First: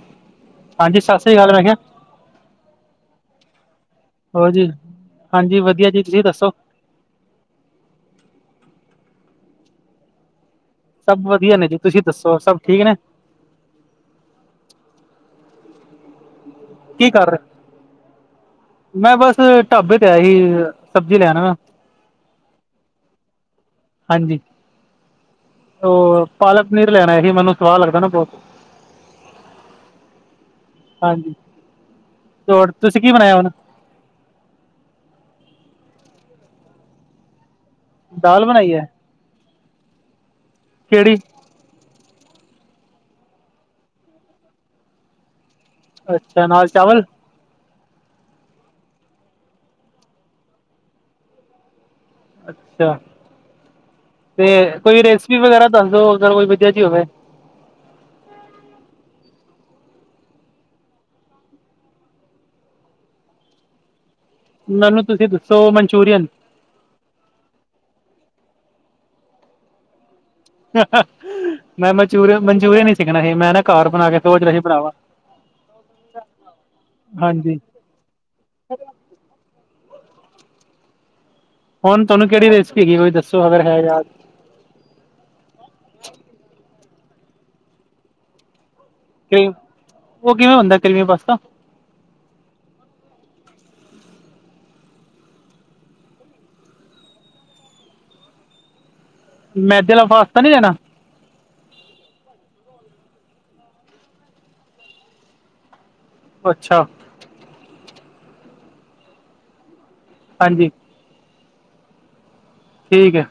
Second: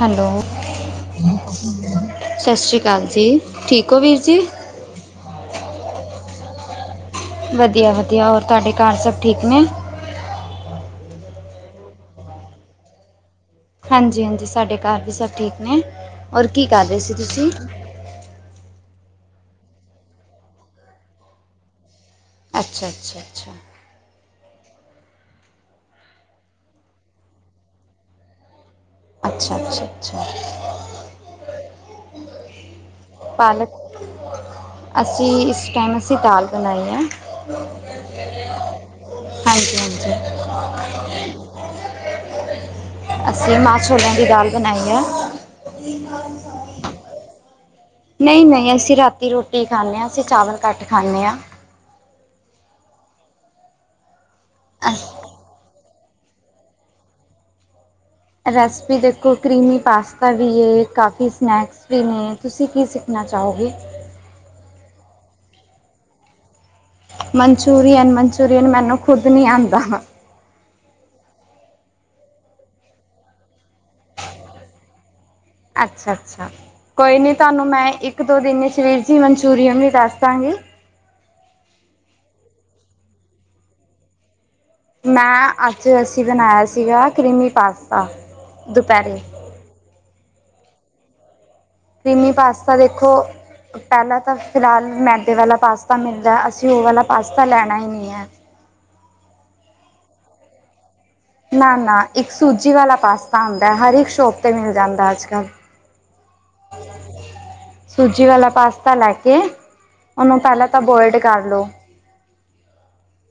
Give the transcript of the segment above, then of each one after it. Hello, ਹਾਂਜੀ ਸਤਿ ਸ੍ਰੀ ਅਕਾਲ ਮੈਂ ਕਿਹਾ ਸਤਿ ਸ਼੍ਰੀ ਅਕਾਲ ਜੀ, ਠੀਕ ਹੋ ਵੀਰ? ਹੋਰ ਜੀ, ਹਾਂਜੀ ਵਧੀਆ ਜੀ, ਤੁਸੀਂ ਦੱਸੋ? ਵਧੀਆ, ਵਧੀਆ ਹੋਰ ਤੁਹਾਡੇ ਘਰ ਸਭ ਠੀਕ ਨੇ? ਸਭ ਵਧੀਆ ਨੇ ਜੀ। ਤੁਸੀਂ ਦੱਸੋ, ਸਭ ਠੀਕ ਨੇ? ਹਾਂਜੀ, ਹਾਂਜੀ ਸਾਡੇ ਘਰ ਵੀ ਸਭ ਠੀਕ ਨੇ। ਔਰ ਕੀ ਕਰ ਰਹੇ ਸੀ ਤੁਸੀਂ? ਮੈਂ ਬੱਸ, ਢਾਬੇ ਤੇ ਆਇਆ ਸੀ ਸਬਜ਼ੀ ਲੈਣ। ਅੱਛਾ, ਅੱਛਾ, ਅੱਛਾ। ਹਾਂਜੀ। ਉਹ ਪਾਲਕ, ਪਨੀਰ ਲੈਣਾ ਹੀ ਮੈਨੂੰ ਸਵਾਦ ਲੱਗਦਾ ਨਾ ਬਹੁਤ। ਅੱਛਾ, ਅੱਛਾ, ਅੱਛਾ। ਲੋੜ [unintelligible] ਤੁਸੀਂ ਕੀ ਬਣਾਇਆ ਹੋਰ? ਪਾਲਕ ਅਸੀਂ, ਇਸ ਟਾਈਮ ਅਸੀਂ ਦਾਲ ਬਣਾਈ ਆ। ਦਾਲ ਬਣਾਈ ਹੈ ਹਾਂਜੀ, ਹਾਂਜੀ। ਕਿਹੜੀ? ਅਸੀਂ, ਮਾਂਹ ਛੋਲਿਆਂ ਦੀ ਦਾਲ ਬਣਾਈ ਹੈ। ਅੱਛਾ, ਨਾਲ ਚਾਵਲ? ਨਹੀਂ, ਨਹੀਂ ਅਸੀਂ ਰਾਤੀ ਰੋਟੀ ਖਾਂਦੇ ਹਾਂ ਅਸੀਂ ਚਾਵਲ ਘੱਟ ਖਾਂਦੇ ਹਾਂ। ਅੱਛਾ, ਤੇ ਕੋਈ ਅਸ- ਰੈਸਿਪੀ ਵਗੈਰਾ ਦੱਸਦੋ? ਅਗਰ ਕੋਈ ਵਧੀਆ ਜੀ ਹੋਵੇ। ਰੈਸਪੀ ਦੇਖੋ, ਕਰੀਮੀ ਪਾਸਤਾ ਵੀ ਏ, ਕਾਫੀ ਸਨੈਕ ਹੂੰ, ਤੁਸੀਂ ਕੀ ਸਿੱਖਣਾ ਚਾਹੋਗੇ? ਮੈਨੂੰ ਤੁਸੀਂ ਦੱਸੋ? ਮਨਚੂਰੀਅਨ। ਮਨਚੂਰੀਅਨ, ਮਨਚੂਰੀਅਨ ਮੈਨੂੰ ਖੁਦ ਨੀ ਆੰਦਾ। [unintelligible] ਹਾ, ਹਾ। ਮੈਂ ਮਨਚੂਰੀਨ, ਮਨਚੂਰੀਅਨ ਈ ਸਿੱਖਣਾ ਸੀ ਮੈਂ ਨਾ ਘੱਰ ਬਣਾ ਕੇ ਸੋਚ ਰਿਹਾ ਸੀ ਬਣਾਵਾ। ਅੱਛਾ, ਅੱਛਾ ਕੋਈ ਨੀ ਹਾਂਜੀ ਤਾਨੂੰ ਮੈਂ ਇੱਕ-ਦੋ ਦਿਨ ਵਿਚ ਵੀਰ ਜੀ, ਮਨਚੂਰੀਅਨ ਵੀ ਦੱਸ ਦਾਂਗੀ। ਹੁਣ, ਤੁਹਨੂੰ ਕੇਹੜੀ ਰੇਸਿਪੀ, ਹੈਗੀ ਏ ਕੋਈ ਦੱਸੋ ਅਗਰ ਹੈ ਯਾਦ? ਮੈਂ, ਅੱਜ ਅਸੀਂ ਬਣਾਯਾ ਸੀਗਾ ਕਰੀਮੀ ਪਾਸਤਾ ਦੁਪੈਰੇ। ਕਰੀਮ, ਓ ਕਿਵੇਂ ਹੁੰਦਾ ਪਸਤਾ? ਕਰੀਮੀ ਪਾਸਤਾ ਦੇਖੋ ਪਹਿਲਾਂ ਤਾਂ ਫਿਲਹਾਲ ਮੈਦੇ ਵਾਲਾ ਪਾਸਤਾ ਮਿਲਦਾ ਐ ਅਸੀਂ ਓ ਵਾਲਾ ਪਾਸਤਾ ਲੈਣਾ ਈ ਨਹੀਂ ਹੈ। ਮੈਦੇ ਵਾਲਾ ਫਾਸਤਾ ਨੀ ਲੈਨਾ? ਨਾ- ਨਾ ਇੱਕ ਸੂਜੀ ਵਾਲਾ ਪਾਸਤਾ ਹੁਦੈ ਹਰ ਇੱਕ ਸ਼ੋਪ ਤੇ ਮਿਲ ਜਾਂਦਾ ਅੱਜ ਕੱਲ੍ਹ। ਅੱਛਾ। ਸੂਜੀ ਵਾਲਾ ਪਾਸਤਾ ਲੈ ਕੇ, ਓਨੂੰ ਹਾਂਜੀ ਪੈਂਲਾਂ ਤਾਂ ਬੋਇਡ ਕਰ ਲੋ। ਠੀਕ ਐ।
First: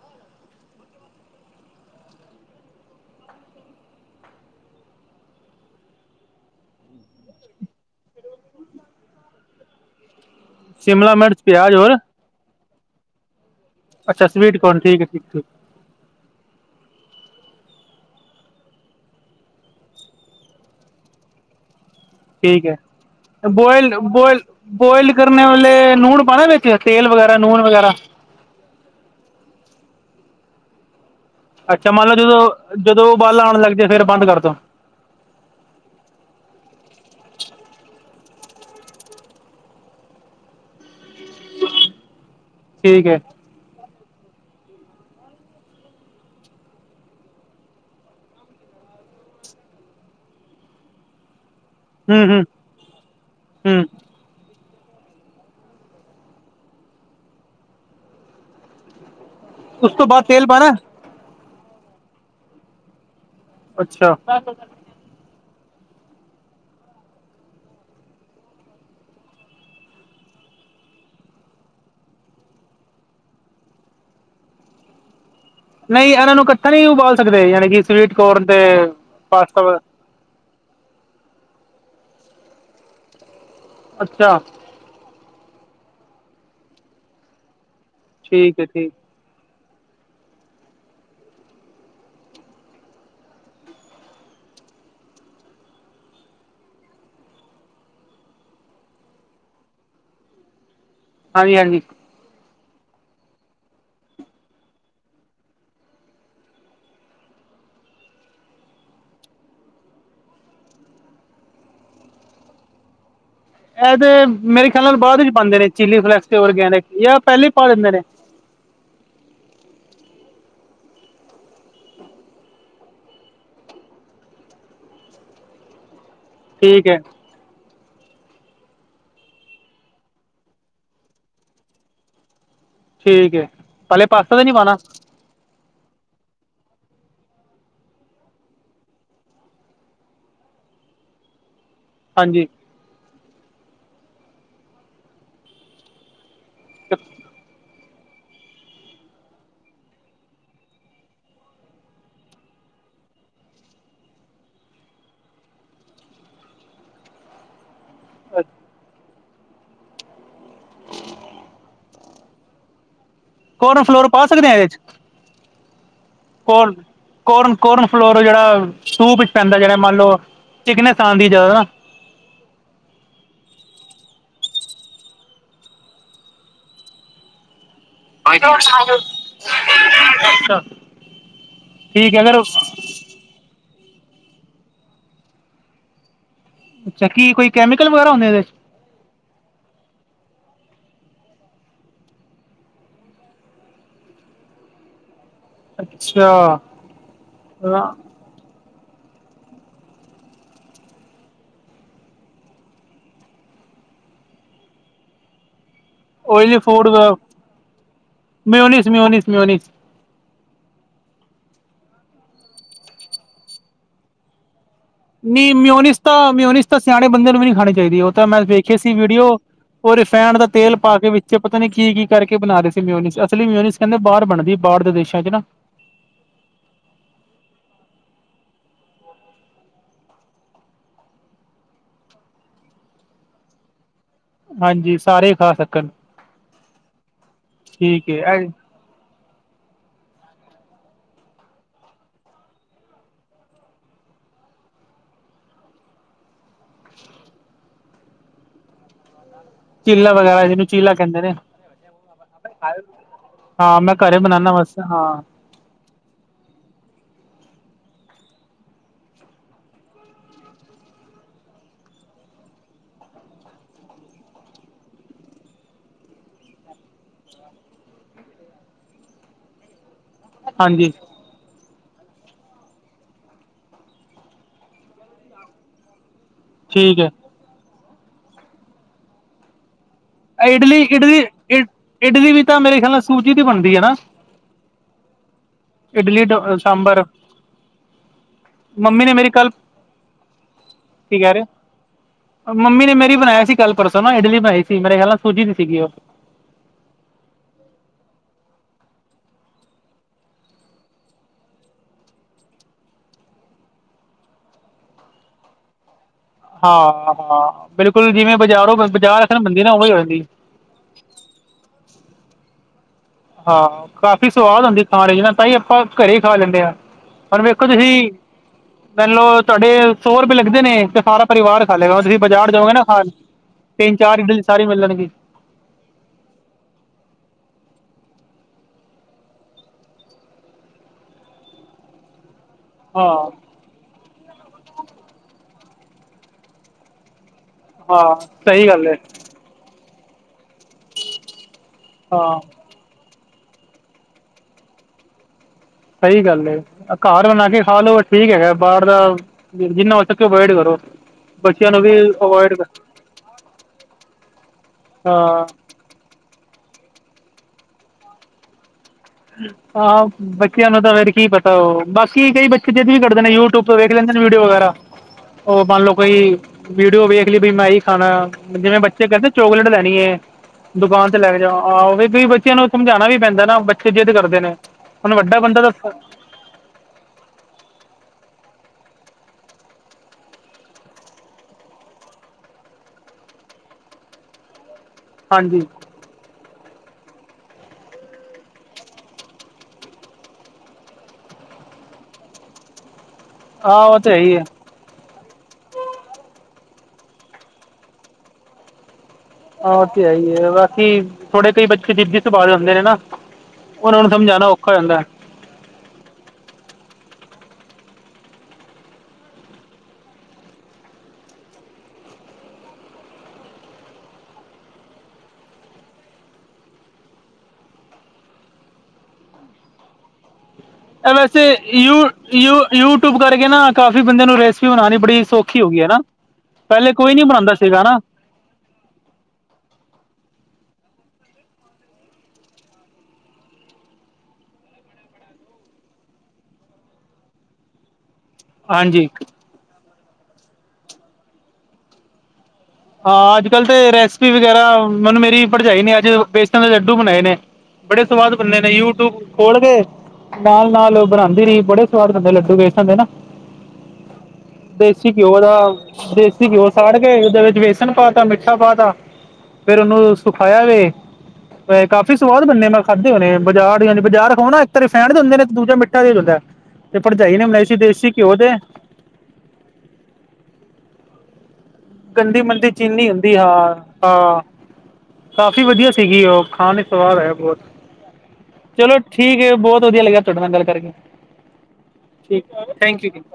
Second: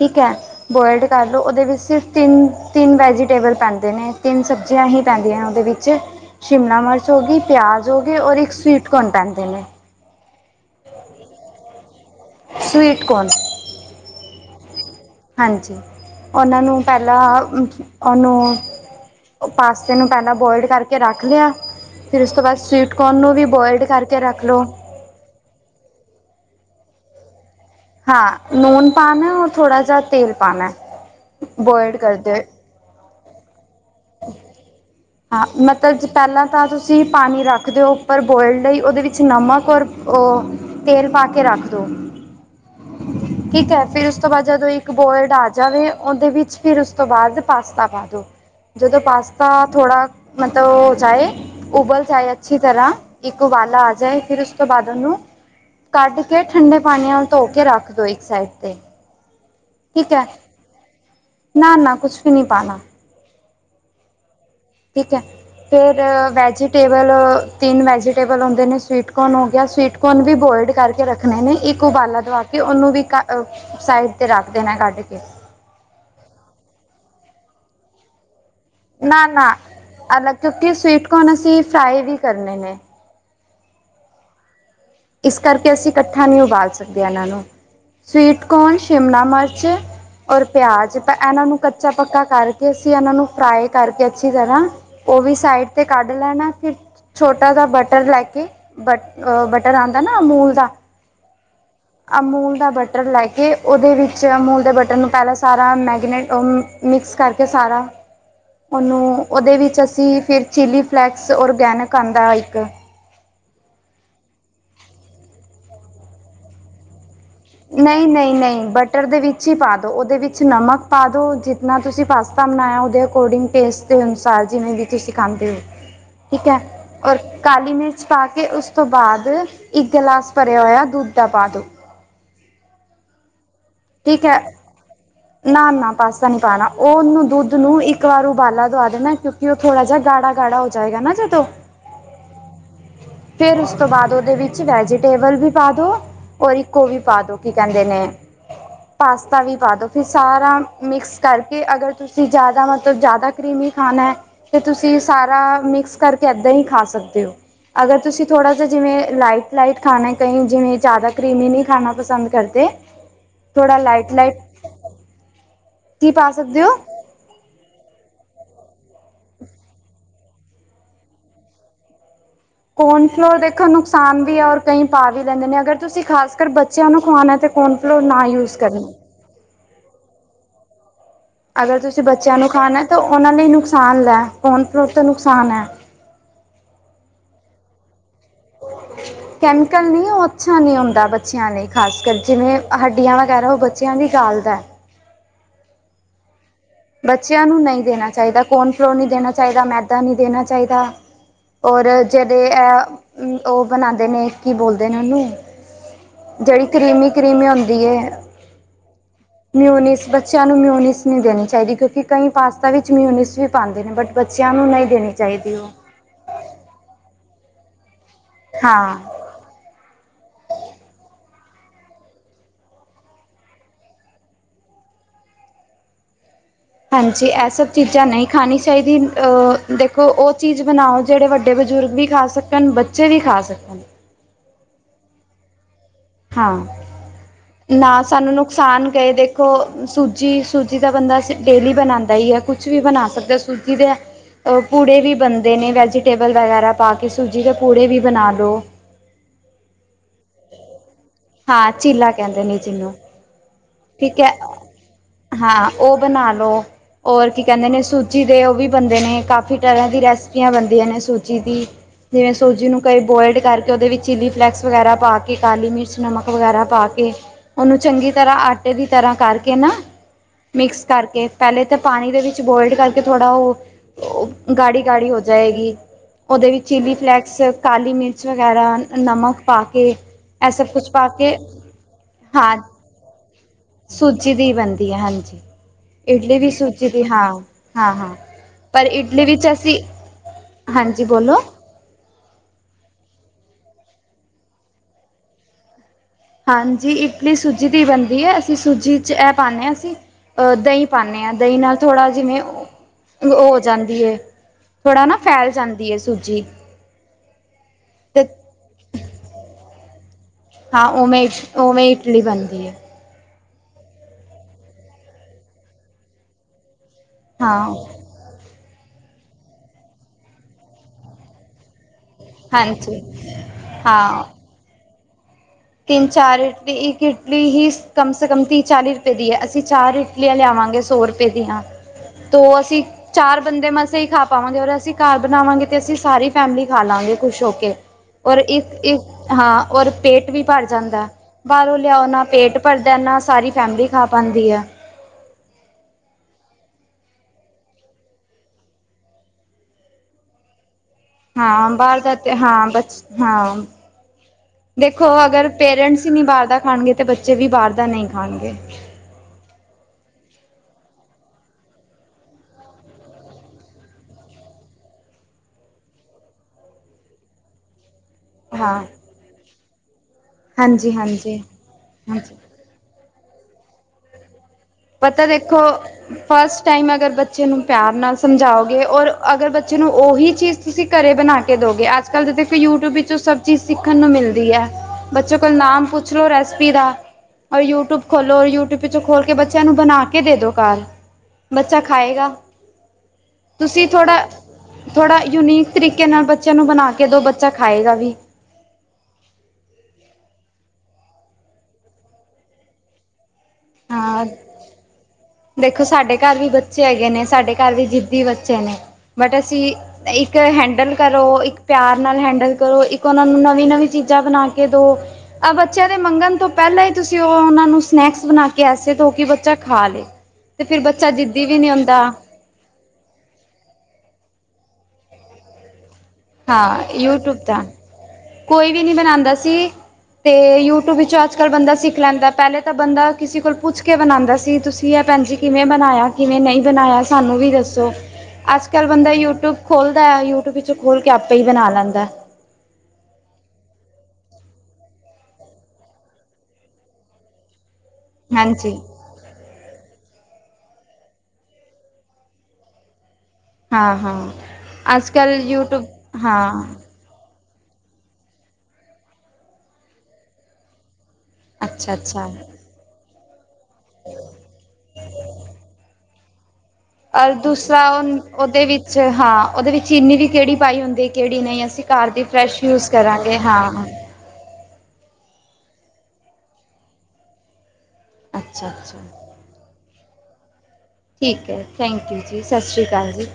ਠੀਕ ਐ? ਬੋਇਲਡ ਕਰ ਲੋ ਓਦੇ ਵਿੱਚ ਸਿਰਫ ਤਿੰਨ -ਤਿੰਨ ਵੈਜੀਟੇਬਲ ਪੈਂਦੇ ਨੇ ਤਿੰਨ ਸਬਜ਼ ਦਹੀ ਪੈਦੀ ਆ ਓਦੇ ਵਿੱਚ ਸ਼ਿਮਲਾ ਮੈਰਚ ਹੋ ਗੀ ਪਿਆਜ ਹੋ ਗਏ ਔਰ ਏਕ ਸਵੀਟਕੌਨ ਪੈਦੇ ਨੇ। ਸ਼ਿਮਲਾ ਮਿਰਚ, ਪਿਆਜ ਹੋਰ? Sweet corn. ਅੱਛਾ ਸਵੀਟਕੋਨ ਠੀਕ, ਐ ਠੀਕ-ਠੀਕ। ਓਨਾਂ ਨੂੰ ਪੈਲਾਂ ਔਨੂੰ ਓ ਪਾਸਤੇ ਨੂੰ ਪੈਲਾਂ ਬੋਇਲਡ ਕਰਕੇ ਰੱਖ ਲਿਆ‌। ਫਿਰ ਉਸ ਤੋਂ ਬਾਦ ਠੀਕ ਹੈ ਸਵੀਟਕੋਰਨ ਨੂੰ ਵੀ ਬੋਇਲਡ ਬੋਇਲ ਕਰਕੇ ਬੋਇਲ ਰੱਖ ਲੋ। ਬੋਇਲ ਕਰਨੇ ਵੇਲੇ ਨੂਨ ਪਾਣੈ ਵੇਚ, ਤੇਲ ਵਗੈਰਾ, ਨੂਣ ਵਗੈਰਾ? ਹਾਂ, ਨੂਨ ਪਾਨੈ ਔਰ ਥੋੜਾ ਜਾ ਤੇਲ ਪਾਨੈ। ਅੱਛਾ, ਮੰਨ ਲੋ ਜਦੋਂ ਜਦੋਂ ਉਬਾਲਾ ਆਣ ਲੱਗਜੇ ਫੇਰ ਬੰਦ ਕਰਦੋ। ਹਾਂ, ਮਤਲਬ ਜ ਪੈਲਾਂ ਤਾਂ ਤੁਸੀਂ ਪਾਨੀ ਰੱਖਦੋ ਉੱਪਰ ਬੋਇਲਡ ਲਈ, ਉਦੇ ਵਿੱਚ ਨਮਕ ਔਰ ਔ ਤੇਲ ਪਾ ਕੇ ਰੱਖ ਦੋ। ਠੀਕ ਹੈ ਠੀਕ ਆ ਫਿਰ ਉਸ ਤੋਂ ਬਾਦ ਜਦੋਂ ਇੱਕ ਬੋਇਰਡ ਆ ਜਾਵੇ ਓਦੇ ਵਿੱਚ ਫਿਰ ਉਸ ਤੋਂ ਬਾਦ ਪਾਸਤਾ ਪਾ ਦੋ। ਜਦੋਂ ਪਾਸਤਾ ਥੋੜਾ, ਮਤ ਓ ਹੋ ਜਾਏ, ਉਬਲ ਹੂੰ ਜਾਏ ਹੂੰ ਅੱਛੀ ਤਰ੍ਹਾਂ, ਇੱਕ ਉਬਾਲਾ ਹੂੰ ਆ ਜਾਏ, ਫਿਰ ਉਸ ਤੋ ਉਸ ਤੋਂ ਬਾਦ ਓਹਨੂੰ, ਕੱਢ ਕੇ ਠੰਡੇ ਪਾਣੀ ਨਾਲ ਧੋ ਕੇ ਰੱਖ ਦੋ ਇੱਕ ਸਾਈਡ ਤੇ। ਉਸ ਤੋਂ ਠੀਕ ਬਾਅਦ ਹੈ ਤੇਲ ਪਾਨੈ? ਨਾ -ਨਾ ਕੁਛ ਵੀ ਨੀ ਪਾਣਾ। ਅੱਛਾ। ਠੀਕ ਐ। ਫੇਰ ਵੈਜੀਟੇਬਲ ਤਿੰਨ ਵੈਜੀਟੇਬਲ ਹੁੰਦੇ ਨੇ ਸਵੀਟਕਨ ਹੋ ਗਿਆ, ਸਵੀਟ ਕੋਨ ਬੀ ਬੋਇਡ ਕਰਕੇ ਰੱਖਣੇ ਨੇ ਇੱਕ ਉਬਾਲਾ ਦਵਾ ਕੇ ਓਨੂੰ ਵੀ ਕ ਸਾਈਡ ਤੇ ਰੱਖ ਦੇਨੈ ਕੱਢ ਕੇ। ਨਾਈ ਐਨਾਂ ਨੂੰ ਕੱਠਾ ਨੀ ਉਬਾਲ ਸਕਦੇ ਯਾਨੀ ਕਿ ਸਵੀਟਕੋਰਨ ਤੇ ਨਾ ਨਾ ਪਾਸਤਾ ਵਗੈ ਅਲੱਗ ਕਿਉਂਕਿ ਸਵੀਟਕੋਰਨ ਅਸੀਂ ਫਰਾਈ ਵੀ ਕਰਨੇ ਨੇ। ਅੱਛਾ। ਇਸ ਕਰਕੇ ਅਸੀਂ ਕੱਠਾ ਨੀ ਉਬਾਲ ਸਕਦੇ ਐਹਨਾਂ ਨੂੰ। ਠੀਕ ਹੈ ਸਵੀਟਕੋਰਨ, ਠੀਕ ਸ਼ਿਮਲਾ-ਮਰ ਚ ਔਰ ਪਿਆਜ ਤ ਐਨਾਂ ਨੂੰ ਕੱਚਾ-ਪੱਕਾ ਕਰਕੇ ਅਸੀਂ ਐਨਾਂ ਨੂੰ ਫਰਾਈ ਕਰਕੇ ਅੱਛੀ ਤਰ੍ਹਾਂ ਓ ਵੀ ਸਾਈਡ ਤੇ ਕੱਢ ਲੈਣਾ, ਫਿਰ ਛੋਟਾ ਜਾ ਬਟਰ ਲੈ ਕੇ ਬਟ ਅ ਬਟ ਆਂਦਾ ਨਾ ਅਮੂਲ ਦਾ ਹਾਂਜੀ-ਹਾਂਜੀ। ਅਮੂਲ ਦਾ ਬਟਰ ਲੈ ਕੇ ਓਦੇ ਵਿੱਚ ਅਮੂਲ ਦੇ ਬਟਰ ਨੂੰ ਪੈਲਾਂ ਸਾਰਾ ਮੈਗਨੇਟ ਮਿਕਸ ਕਰਕੇ ਸਾਰਾ ਓਨੂੰ ਓਦੇ ਵਿੱਚ ਅਸੀਂ ਫਿਰ ਚਿੱਲੀ ਫਲੇੈਕਸ ਔਰਗੈਨਿਕ ਆਦੈ ਇੱਕ ਐਦੇ ਮੇਰੇ ਖਿਆਲ ਨਾਲ ਬਾਦ ਵਿੱਚ ਪਾਦੇ ਨੇ ਚਿੱਲੀ ਫਲੈਕਸ ਤੇ ਔਰਗਨ ਜਾਂ ਪੈਲੀ ਨਹੀਂ- ਨਹੀਂ- ਨਹੀਂ ਬ ਟਰ ਦੇ ਵਿੱਚ ਹੀ ਪਾ ਦੋ ਓਦੇ ਵਿੱਚ ਨਮਕ ਪਾ ਦੋ ਜਿੱਤਨਾ ਤੁਸੀਂ ਪਾਸਤਾ ਬਣਾਇਆ ਓਦੇ ਅਕੋਰਡਿੰਗ ਟੇਸ ਅਨੁਸਾਰ ਜਿਵੇਂ ਵੀ ਤੁਸੀਂ ਖਾਦੇ ਓ ਠੀਕ ਐ ਔਰ ਕਾਲੀ ਮੇ ਰਚ ਪਾ ਕੇ ਉਸ ਤੋਂ ਬਾਦ, ਇੱਕ ਗਿਲਾਸ ਭਰਿਆ ਹੋਇਆ ਦੁੱਧ ਦਾ ਪਾ ਦੋ। ਠੀਕ ਹੈ, ਪਹਲੇ ਠੀਕ ਪਾਸਤਾ ਹੈ ਤਾਂ ਨਹੀਂ ਪਾਉਣਾ? ਨਾ- ਨਾ ਪਾਸਤਾ ਨੀ ਪਾਣਾ। ਓਹਨੂੰ ਦੁੱਧ ਨੂੰ ਇੱਕ ਵਾਰ ਉਬਾਲਾ ਦਵਾ ਦੇਣਾ, ਕਿਉਕ ਕਿ ਓਹ ਥੋੜਾ ਜਾ ਗਾੜਾ-ਗਾੜਾ ਹੋ ਜਾਏਗਾ ਨਾ ਜਦੋਂ ਹਾਂਜੀ। ਫੇਰ ਉਸ ਤੋਂ ਬਾਦ ਔਦੇ ਵਿੱਚ ਵੈਜੀਟੇਬਲ ਵੀ ਪਾ ਦੋ। ਔਰ ਇੱਕ‌ ਔ ਵੀ ਪਾ ਦੋ, ਕੀ ਕੈੰਦੇ ਨੇ ਪਾਸਤਾ ਵੀ ਪਾ ਦੋ। ਫੇਰ ਸਾਰਾ ਮਿਕਸ ਕਰਕੇ, ਅਗਰ ਤੁਸੀਂ ਜਾਦਾ ਮਤਲਬ ਜਾਦਾ ਕਰੀਮੀ ਖਾਣਾ ਏ। ਤੇ ਤੁਸੀਂ ਸਾਰਾ ਮਿਕਸ ਕਰਕੇ ਏਦਾਂ ਹੀ ਖਾ ਸਕਦੇ ਔ। ਅਗਰ ਤੁਸੀਂ ਥੋੜਾ ਜਾ ਜਿਵੇਂ ਲਾਈਟ ਲਾਈਟ ਖਾਣਾ ਏ, ਕਈ ਜਿਵੇਂ ਜਾਦਾ ਕਰੀਮੀ ਨੀ ਖਾਣਾ ਪਸੰਦ ਕਰਦੇ। ਥੋੜਾ ਕੌਨੋ ਫਲੋਰ ਲਾਈਟ ਪਾ ਸਕਦੇ ਆਂ ਐਦੇ ਚ? ਕੀ ਪਾ ਸਕਦੇ ਔ? ਕੋਰਨ ਕੋਰਨ- ਕੋਰਨ ਫਲੋਰ ਹੇ ਜੇੜਾ, ਸੂਪ ਇਚ ਪੈਂਦੈ ਜੇੜਾ। ਮੰਨ ਲੋ ਚਿਕਨਸ ਆਂਦੀ ਜਿਆਦਾ। ਕੋਰਨ ਫਲੋਰ ਦੇਖੋ ਨੁਕਸਾਨ ਵੀ ਐ, ਔਰ ਕਈ ਪਾ ਵੀ ਲੈਂਦੇ ਨੇ। ਅਗਰ ਤੁਸੀਂ ਖਾਸ ਕਰ ਬੱਚਿਆਂ ਨੂੰ ਖਵਾਣੈ ਤੇ ਕੌਣ ਫਲੋਰ ਨਾ ਯੂਜ ਅੱਛਾ ਕਰਨਾ। [unintelligible] ਅਗਰ ਤੁਸੀਂ ਠੀਕ ਹੈ ਬੱਚਿਆਂ ਅਗਰ ਨੂੰ ਖਾਣਾ ਤਾਂ ਉਹਨਾਂ ਲਈ ਨੁਕਸਾਨ ਨੈ, ਕੌਣ ਫਲੋਰ ਤਾਂ ਨੁਕਸਾਨ ਹੈ। ਅੱਛਾ, ਕੀ ਕੋਈ ਕੈਮੀਕਲ ਵਗੈਰਾ ਹੁੰਦੇ ਇਹਦੇ ਚ। ਹ [unintelligible] ਕੈਮੀਕਲ ਨਹੀਂ, ਉਹ ਅੱਛਾ ਨਹੀਂ ਆਂਦਾ ਬੱਚਿਆਂ ਲਈ ਖ਼ਾਸ ਕਰ। ਜਿਵੇਂ ਹੱਡੀਆਂ ਵਗੈਰਾ ਉਹ ਬੱਚਿਆਂ ਲਈ ਗਾਲਦਾ ਹੈ। ਅੱਛਾ। ਬੱਚਿਆਂ ਨੂੰ ਨਹੀਂ ਦੇਣਾ ਚਾਹੀਦਾ। ਕੋਨ ਫਲੋਰ ਨਹੀਂ ਦੇਣਾ ਚਾਹੀਦਾ, ਮੈਦਾ ਨਹੀਂ ਦੇਣਾ ਚਾਹੀਦਾ। ਔਰ ਜਿਹੜੇ ਉਹ ਬਣਾਉਂਦੇ ਨੇ, ਕੀ ਬੋਲਦੇ ਨੇ ਉਹਨੂੰ। ਓਇਲੀ ਜਿਹੜੀ ਫੂਡ ਕਰੀਮੀ- ਕਰੀਮੀ ਹੁੰਦੀ ਐ। ਮਿਓਨੀਸ ਮਿਓਨੀਸ ਮਿਓਨੀਸ ਮਿਊਨਿਸ ਬ- ਬੱਚਿਆਂ ਨੂੰ ਮਿਊਨਿਸ ਨਹੀਂ ਦੇਣੀ ਚਾਹੀਦੀ। ਕਿਉਂਕਿ ਕਈ ਪਾਸਤਾ ਵਿੱਚ ਮਿਊਨਿਸ ਵੀ ਪਾਉਂਦੇ ਨੇ। ਬਟ ਬੱਚਿਆਂ ਨੂੰ ਨਹੀਂ ਦੇਣੀ। ਨਹੀਂ ਚਾਹੀਦੀ ਉਹ ਮਿਊਨਿਸ ਤਾਂ, ਮਿਊਨਿਸ ਤਾਂ ਸਿਆਣੇ ਬੰਦੇ ਨੂੰ ਵੀ ਨਹੀਂ ਖਾਣੀ ਚਾਹੀਦੀ। ਉਹ ਤਾਂ ਮੈਂ ਵੇਖੀ ਸੀ, ਹਾਂ ਵੀਡੀਓ। ਉਹ ਰਿਫੈਨ ਦਾ ਤੇਲ ਪਾ ਕੇ, ਵਿੱਚ ਪਤਾ ਨੀ ਕੀ- ਕੀ ਕਰਕੇ ਬਣਾ ਰਹੇ ਸੀ ਮਿਉਨੀ, ਅਸਲੀ ਮਿਉਨੀ ਕਹਿੰਦੇ ਬਾਹਰ ਬਣਦੀ, ਬਾਹਰ ਦੇ ਦੇਸ਼ਾਂ ਚ ਨਾ। ਹਾਂਜੀ ਇਹ ਸਭ ਚੀਜ਼ਾਂ ਨਹੀਂ ਖਾਣੀ ਚਾਹੀਦੀ ਅ। ਦੇਖੋ ਉਹ ਚੀਜ਼ ਬਣਾਓ ਜਿਹੜੇ ਵੱਡੇ ਬਜ਼ੁਰਗ ਵੀ ਖਾ ਸ- ਖਾ ਸਕਣ ਬੱਚੇ ਵੀ ਖਾ ਸਕਣ। ਹਾਂਜੀ ਸਾਰੇ ਹੀ ਖਾ ਸਕਣ। ਹਾਂ ਨਾ ਠੀਕ ਸਾਨੂੰ ਹੈ ਨੁਕਸਾਨ ਕਏ ਤੇ। ਖੋ ਸੂਜੀ- ਸੂਜੀ ਤਾਂ ਬੰਦਾ ਡੇਲੀ ਬਣਉਦਾ ਹੀਈ ਹੈ। ਕੁਛ ਵੀ ਬਣਾ ਸਕਦਾ ਸੂਜੀ ਦੇ- ਪੂੜੇ ਵੀ ਬਣਦੇ ਨੇ, ਵੈਜੀਟੇਬਲ ਵਗੈਰਾ ਪਾ ਕੇ ਸੂਜੀ ਦੇ ਪੂੜੇ ਵੀ ਬਣਾ ਲਉ। ਚੀਲਾ ਵਗੈਰਾ, ਜਿਨੂੰ ਚੀਲਾ ਕਹਿੰਦੇ ਨੇ। ਹਾਂ ਚੀਲਾ ਕਹਿੰਦੇ ਨੇ ਜਿਹਨੂੰ, ਹਾਂ ਮੈਂ ਘਰੇ ਠੀਕ ਹੈ ਬਣਾਉਦਾ ਬਸ ਹਾਂ ਹਾਂ। ਉਹ ਬਣਾ ਲਓ। ਔਰ ਕੀ ਕਹਿੰਦੇ ਨੇ ਸੂਚੀ ਦੇ ਉਹ ਵੀ, ਬਣਦੇ ਨੇ ਕਾਫੀ ਤਰਾਂ ਦੀ ਰੈਸਪੀਆਂ, ਬਣਦੀਆਂ ਨੇ ਸੂਚੀ ਦੀ। ਜਿਵੇਂ ਸੂਜੀ ਨੂੰ ਕਈ ਬੋਇਲਡ ਕਰਕੇ, ਉਹਦੇ ਵਿੱਚ ਚਿੱਲੀ ਫਲੇਕਸ ਵਗੈਰਾ ਪਾ ਕੇ, ਕਾਲੀ ਮਿਰਚ, ਨਮਕ, ਵਗੈਰਾ ਪਾ ਕੇ ਉਹਨੂੰ ਚੰਗੀ ਤਰਾਂ ਆਟੇ ਦੀ ਤਰਾਂ ਕਰਕੇ ਨਾ, ਮਿਕਸ ਹਾਂਜੀ ਕਰਕੇ। ਪਹਿਲੇ ਤੇ ਪਾਣੀ ਦੇ ਵਿੱਚ ਬੋਇਲਡ ਕਰਕੇ, ਥੋੜਾ ਉਹ ਗਾੜੀ- ਗਾੜੀ ਹੋ ਜਾਏਗੀ। ਉਹਦੇ ਵਿੱਚ ਚਲੀ ਠੀਕ ਹੈ ਫਲੇਕਸ, ਕਾਲੀ ਮਿਰਚ ਵਗੈਰਾ ਨਮਕ ਪਾ ਕੇ, ਇਹ ਸਭ ਇਡਲੀ ਕੁਛ ਇਡ ਪਾ ਲੀ- ਕੇ ਇੱਡ ਲੀ ਵੀ ਹਾਂ ਤਾਂ ਮੇਰੇ ਖਿਆਲ ਨਾਲ ਸੂਜੀ ਦੀ ਬਣਦੀ। ਹੈ ਨਾ ਸੂਜੀ ਦੀ ਬਣਦੀ ਹੈ, ਹਾਂਜੀ। ਇਡਲੀ ਵੀ ਸੂਚੀ ਦੀ ਹਾਂ, ਹਾਂ- ਹਾਂ ਪਰ ਮੰਮੀ ਨੇ ਇਡਲੀ ਮੇਰੀ ਵਿੱਚ ਕੱਲ ਅਸੀਂ, ਹਾਂਜੀ ਕੀ ਕਹਿ ਬੋਲੋ। ਰਹੇ ਮੰਮੀ ਨੇ ਮੇਰੀ ਬਣਾਇਆ ਸੀ ਕੱਲ ਪਰਸੋਂ ਨਾ, ਇਡਲੀ ਬਣਾਈ ਸੀ। ਮੇਰੇ ਖਿਆਲ ਨਾਲ ਸੂਜੀ ਦੀ ਸੀਗੀ ਉਹ। ਹਾਂਜੀ ਇਡਲੀ ਸੂਜੀ ਦੀ ਬਣਦੀ ਹੈ। ਅਸੀਂ ਸੂਜੀ ਇਹ ਪਾਉਂਦੇ ਹਾਂ ਅਸੀਂ। ਅਹ ਦਹੀਂ ਪਾਉਂਦੇ ਹਾਂ, ਦਹੀਂ ਨਾਲ ਥੋੜਾ ਜਿਵੇਂ ਹੋ ਜਾਂਦੀ ਏ, ਥੋੜ੍ਹਾ ਨਾ ਫੈਲ ਜਾਂਦੀ ਏ ਸੂਜੀ। ਹਾਂ-ਹਾਂ, ਬਿਲਕੁਲ ਤੇ ਜਿਵੇਂ ਬਾਜ਼ਾਰੋਂ ਬਾਜ਼ਾਰ ਅ ਬੰਦੀ ਨਾ ਉਵੇ ਹੋ ਜਾਂਦੀ। ਹਾਂ ਉਵੇਂ ਇਟ ਉਵੇਂ ਇਡਲੀ ਬਣਦੀ ਏ। ਹਾਂ, ਕਾਫ਼ੀ ਸਵਾਦ ਹੁੰਦੀ ਖਾਣੇ ਜ ਨਾ ਤਾਂਹੀ ਆਪਾਂ ਘਰੇ ਈ ਖਾ ਲੈਂਦੇ ਆ। ਹੁਣ ਹਾਂ ਵੇਖੋ ਤੁਸੀਂ ਪਹਿਲੋ ਤ੍ਹ‌ਾਡੇ ਸੌ ਰੁਪਏ ਲੱਗਦੇ ਨੇ, ਤੇ ਸਾਰਾ ਪਰਿਵਾਰ ਖਾ ਲ‌‌ੇਗਾ ਹੁਣ ਤੁਹੀ ਬਾਜ਼ਾਰ ਜਾਓਗੇ ਨਾ ਹਾਂਜੀ ਖਾਣ। ਤਿੰਨ-ਚਾਰ ਇਡਲੀ ਸਾਰੀ ਮਿਲਣਗੀ। ਤਿੰਨ-ਚਾਰ ਇਟਲੀ। ਇੱਕ ਇਟਲੀ ਹੀ ਕਮ ਸੇ ਕਮ ਤੀਹ ਚਾਲੀ ਰੁਪਏ ਦੀ ਐ, ਅਸੀਂ ਚਾਰ ਇਟ ਲਿਆਵਾਂਗੇ ਸੌ ਰੁਪਏ ਦੀਆਂ, ਤੋ ਅਸੀਂ ਹਾਂ ਚਾਰ ਬੰਦੇ ਮਸਾਂ ਈ ਖਾ ਪਾਵਾਂਗੇ ਔਰ ਅਸੀਂ ਘਰ ਬਣਾਵਾਂਗੇ ਤੇ ਅਸੀਂ ਸਾਰੀ ਫੈਮਿਲੀ ਖਾ ਲਾਗੇਂ ਖੁਸ਼ ਹੋ ਕੇ। ਹਾਂ ਔਰ ਸਹੀ ਗੱਲ ਹੈ ਇਸ-ਇਸ, ਹਾਂ ਔਰ ਪੇਟ ਵੀ ਭਰ ਜਾਂਦਾ। ਬਾਹਰੋਂ ਲਿਆਉਣਾ ਹਾਂ ਪੇਟ ਪਰਦਿਆ ਨਾ ਸਾਰੀ ਫੈਮਿਲੀ ਖਾ ਪਾਂਦੀ ਐ। ਸਹੀ ਗੱਲ ਏ। ਘਾਰ ਬਣਾ ਕੇ ਖਾ ਲਓ ਠੀਕ ਹੈਗਾ ਬਾਹਰ ਦਾ ਜਿੰਨਾਂ ਹੋ ਸਕੇ ਵਾਈਡ ਕਰੋ। ਹਾਂ ਬੱਚਿਆਂ ਨੂੰ ਵੀ ਬਾਹਰ ਦਾ ਤੇ ਅਵੋਇਡ ਹਾਂ ਬਚ ਹਾਂ ਦੇਖੋ ਹਾਂ ਅਗਰ ਪੇਰੈਂਟਸ ਨੀ ਬਾਹਰ ਦਾ ਖਾਣਗੇ ਤੇ ਬੱਚੇ ਵੀ ਬਾਹਰ ਦਾ ਨ‌ਈ ਖਾਣਗੇ। ਹਾਂ। ਬੱਚਿਆਂ ਨੂੰ ਤਾਂ ਫੇਰ ਕੀ ਪਤਾ ਓ ਬਾਕੀ ਕਈ ਬੱਚੇ ਜਿਵੇਂ ਵੀ ਕੱਢਦੇ ਨੇ ਯੂ ਟੂਬ ਤੋਂ ਵੇਖ ਲੈਂਦੇ ਨੇ ਵੀਡੀਓ ਵਗੈਰਾ। ਉਹ ਮੰਨ ਲਓ ਕੋਈ ਵੀਡੀਓ ਵੇਖ ਲਈ ਬ‌ਈ ਮੈਂ ਏ ਈ ਖਾਣਾਂ ਹਾਂ ਜਿਵੇਂ ਬੱਚੇ ਕਹਿੰਦੇ ਚੋਕਲੇਟ ਲੈਣੀ ਏ, ਦੁਕਾਨ ਤੇ ਹਾਂਜੀ-ਹਾਂਜੀ, ਲੈ ਕੇ ਜਾਓ ਆ ਹਾਂਜੀ। ਕਈ ਹਾਂਜੀ ਬੱਚਿਆਂ ਨੂੰ ਸਮਝਾਣਾ ਵੀ ਪੈਂਦਾ ਨਾ ਬੱਚੇ ਜਿੱਦ ਕਰਦੇ ਨੇ। ਹੁਣ ਪਤਾ ਵੱਡਾ ਦੇਖੋ ਬੰਦਾ ਤਾਂ ਫਸਟ ਟਾਈਮ ਅਗਰ ਬੱਚੇ ਨੂੰ ਪਿਆਰ ਨਾ ਸਮਝਾਓਗੇ ਔਰ ਅਗਰ ਬੱਚੇ ਨੂੰ ਉਹੀ ਚੀਜ਼ ਤੁਸੀਂ ਘਰੇ ਬਣਾ ਕੇ ਦੋਗੇ। ਅੱਜ ਕਲ੍ਹ ਤਾਂ ਦੇਖੋ ਯੂ ਟੂਬ ਵਿੱਚੋ ਸਭ ਚੀਜ਼ ਸਿੱਖਣ ਨੂੰ ਮਿਲਦੀ ਐ। ਬੱਚੋ ਕੋਲ ਹਾਂਜੀ ਨਾਮ ਪੁੱਛ ਲੋ ਰੈਸਪੀ ਦਾ। ਔਰ ਯੂ ਟੂਬ ਖੋਲੋ ਯੂਟਿਊਬ ਵਿਚੋ ਖੋਲ ਕੇ ਬ ਬੱਚਿਆਂ ਨੂੰ ਬਨਾਕੇ ਦੇ ਦੋ ਘਾਰ। ਬੱਚਾ ਖਾਏਗਾ। ਆਹ ਤੁਸੀਂ ਉਹ ਤੇ ਹੈ ਥੋੜ੍ਹਾ ਹੀ ਹੈ ਥੋੜ੍ਹਾ ਯੂਨੀਕ ਤਰੀਕੇ ਨਾ ਬੱਚਿਆਂ ਨੂੰ ਬਣਾ ਕੇ ਦੋ ਬੱਚਾ ਖਾਏਗਾ ਵੀ ਆਹ ਤੇ ਹੈ ਈ ਐ ਬਾਕੀ, ਥੋੜੇ ਕਈ ਬੱਚੇ ਜਿੱਦੀ ਸੁਭਾਅ ਹੁੰਦੇ ਨੇ ਨਾ ਉਹਨਾਂ ਨੂੰ ਹਾਂ ਸਮਝਾਣਾ ਔਖਾ ਹੋ ਜਾਂਦਾ ਐ। ਦੇਖੋ ਸਾਡੇ ਘਰ ਵੀ ਬੱਚੇ ਹੈਗੇ ਨੇ ਸਾਡੇ ਘਰ ਵੀ ਜਿੱਦੀ ਬੱਚੇ ਨੇ ਬਟ ਅਸੀਂ ਇੱਕ ਹੈਂਡਲ ਕਰੋ ਇੱਕ ਪਿਆਰ ਨਾਲ ਹੈਂਡਲ ਕਰੋ ਇੱਕ ਉਹਨਾਂ ਨੂੰ ਨਵੀਂ-ਨਵੀਂ ਚੀਜ਼ਾਂ ਬਣਾ ਕੇ ਦੋ। ਆਹ ਬੱਚਿਆਂ ਦੇ ਮੰਗਣ ਤੋਂ ਪਹਿਲਾਂ ਹੀ ਤੁਸੀਂ ਉਹ ਉਹਨਾਂ ਨੂੰ ਸਨੈਕਸ ਬਣਾ ਐਸੇ ਦੋ ਕੇ ਬੱਚਾ ਖਾ ਲੇ ਤੇ ਫੇਰ ਬੱਚਾ ਜਿੱਦੀ ਵੀ ਨੀ ਹੁੰਦਾ। ਯੂ-ਯੂਟਿਊਬ ਕਰਕੇ ਨਾ ਕਾਫ਼ੀ ਬੰਦਿਆ ਨੂੰ ਰੈਸਿਪੀ ਬਨਾਣੀ ਬੜੀ ਸੌਖੀ ਹੋ ਗਈ ਏ ਨਾ। ਹਾਂ ਪਹਿਲੇ ਕੋਈ ਨੀ ਯੂਟਿਊਬ ਬਣਾਂਦਾ ਦਾ ਸੀਗਾ ਹਨਾ। ਕੋਈ ਵੀ ਨੀ ਬਨਾਂਦਾ ਸੀ। ਤੇ ਯੂਟਿਊਬ ਵਿੱਚੋਂ ਅੱਜ ਕੱਲ੍ਹ ਬੰਦਾ ਸਿੱਖ ਲੈਂਦਾ। ਪਹਿਲੇ ਤਾਂ ਬੰਦਾ ਕਿਸੇ ਕੋਲ ਪੁੱਛ ਕੇ ਬਨਾਂਦਾ ਸੀ, ਤੁਸੀਂ ਏ ਭੈਣ ਜੀ ਕਿਵੇਂ ਬਨਾਇਆ, ਕਿਵੇਂ ਨ‌ਈ ਬਨਾਇਆ, ਸਾਨੂੰ ਵੀ ਦੱਸੋ। ਅੱਜ ਕੱਲ੍ਹ ਹਾਂਜੀ ਬੰਦਾ ਯੂਟਿਊਬ ਖੋਲਦਾ ਐ, ਯੂਟਿਊਬ ਵਿਚੋ ਖੋਲ ਕੇ ਆਪੇ ਈ ਬਣਾ ਲੈਂਦਾ। ਹਾਂ ਅੱਜ ਕੱਲ ਤੇ ਰੈਸਿਪੀ ਵਗੈਰਾ, ਮੈਨੂੰ ਮੇਰੀ ਭਰਜਾਈ ਨੇ ਅੱਜ ਬੇਸਨ ਦੇ ਲੱਡੂ ਬਣਾਏ ਨੇ। ਬੜੇ ਸਵਾਦ ਬਣਦੇ ਨੇ ਹਾਂਜੀ ਯੂਟਊਬ ਖੋਲ ਕੇ, ਨਾਲ-ਨਾਲ ਬਨਾਂਦੀ ਰ‌ਈ ਬੜੇ ਸਵਾਦ ਬਣਦੇ ਲੱਡੂ ਵੇਸਣ ਦੇ ਨਾ। ਹਾਂ ਹਾਂ ਅੱਜ ਦੇਸੀ ਘਿਓ ਕੱਲ੍ਹ ਦਾ ਯੂਟਿਊਬ ਦੇਸੀ ਹਾਂ ਘਿਓ ਸਾੜ ਕੇ ਉਹਦੇ ਵਿੱਚ ਵੇਸਨ ਪਾ ਤਾ ਮਿੱਠਾ ਪਾ ਤਾ, ਫੇਰ ਉਹਨੂੰ ਸੁਖਾਇਆ ਵੇ। ਅੱਛਾ ਕਾਫ਼ੀ ਅੱਛਾ ਸਵਾਦ ਬਨਣੇ ਮੈਂ ਖਾਧੇ ਹੋਏ ਨੇ, ਬਾਜ਼ਾਰ ਜਾਣੀ ਬਾਜ਼ਾਰ ਖਾਓ ਨਾ ਇੱਕ ਤੇ ਰਿਫੈਂਡ ਦੇ ਹੁੰਦੇ ਨੇ, ਤੇ ਦੂਜਾ ਮਿੱਟਾ ਤੇਜ ਹੁੰਦਾ ਤੇ ਭਰਜਾਈ ਬਨਾਏ ਸੀ ਦੇਸੀ ਘਿਓ ਦੇ ਅੱਛਾ, ਹਾਂ ਉਹਦੇ ਵਿੱਚ ਚੀਨੀ ਵੀ ਕਿਹੜੀ ਪਾਈ ਹੁੰਦੀ ਕਿਹੜੀ ਨਹੀਂ ਅਸੀ ਘਰ ਦੀ ਗੰਦੀ ਫਰੈਸ਼ ਮੰਦੀ ਯੂਜ ਚੀਨੀ ਹੁੰਦੀ ਕਰਾਂਗੇ ਹਾਂ। ਹਾਂ, ਕਾਫੀ ਵਧੀਆ ਸੀਗੀ ਉਹ ਖਾਨ ਵਿਚ ਸਵਾਦ ਆਇਆ ਬਹੁਤ ਅੱਛਾ ਚਲੋ ਅੱਛਾ ਠੀਕ ਏ, ਬਹੁਤ ਵਧੀਆ ਲੱਗਿਆ ਤੁਹਾਡੇ ਨਾ ਗੱਲ ਕਰਕੇ। ਠੀਕ ਐ, ਥੈਂਕ ਯੂ ਜੀ, ਠੀਕ ਸਾਸ਼ਰੀ ਥੈਂਕ ਯੂ ਕਾਲ ਜੀ।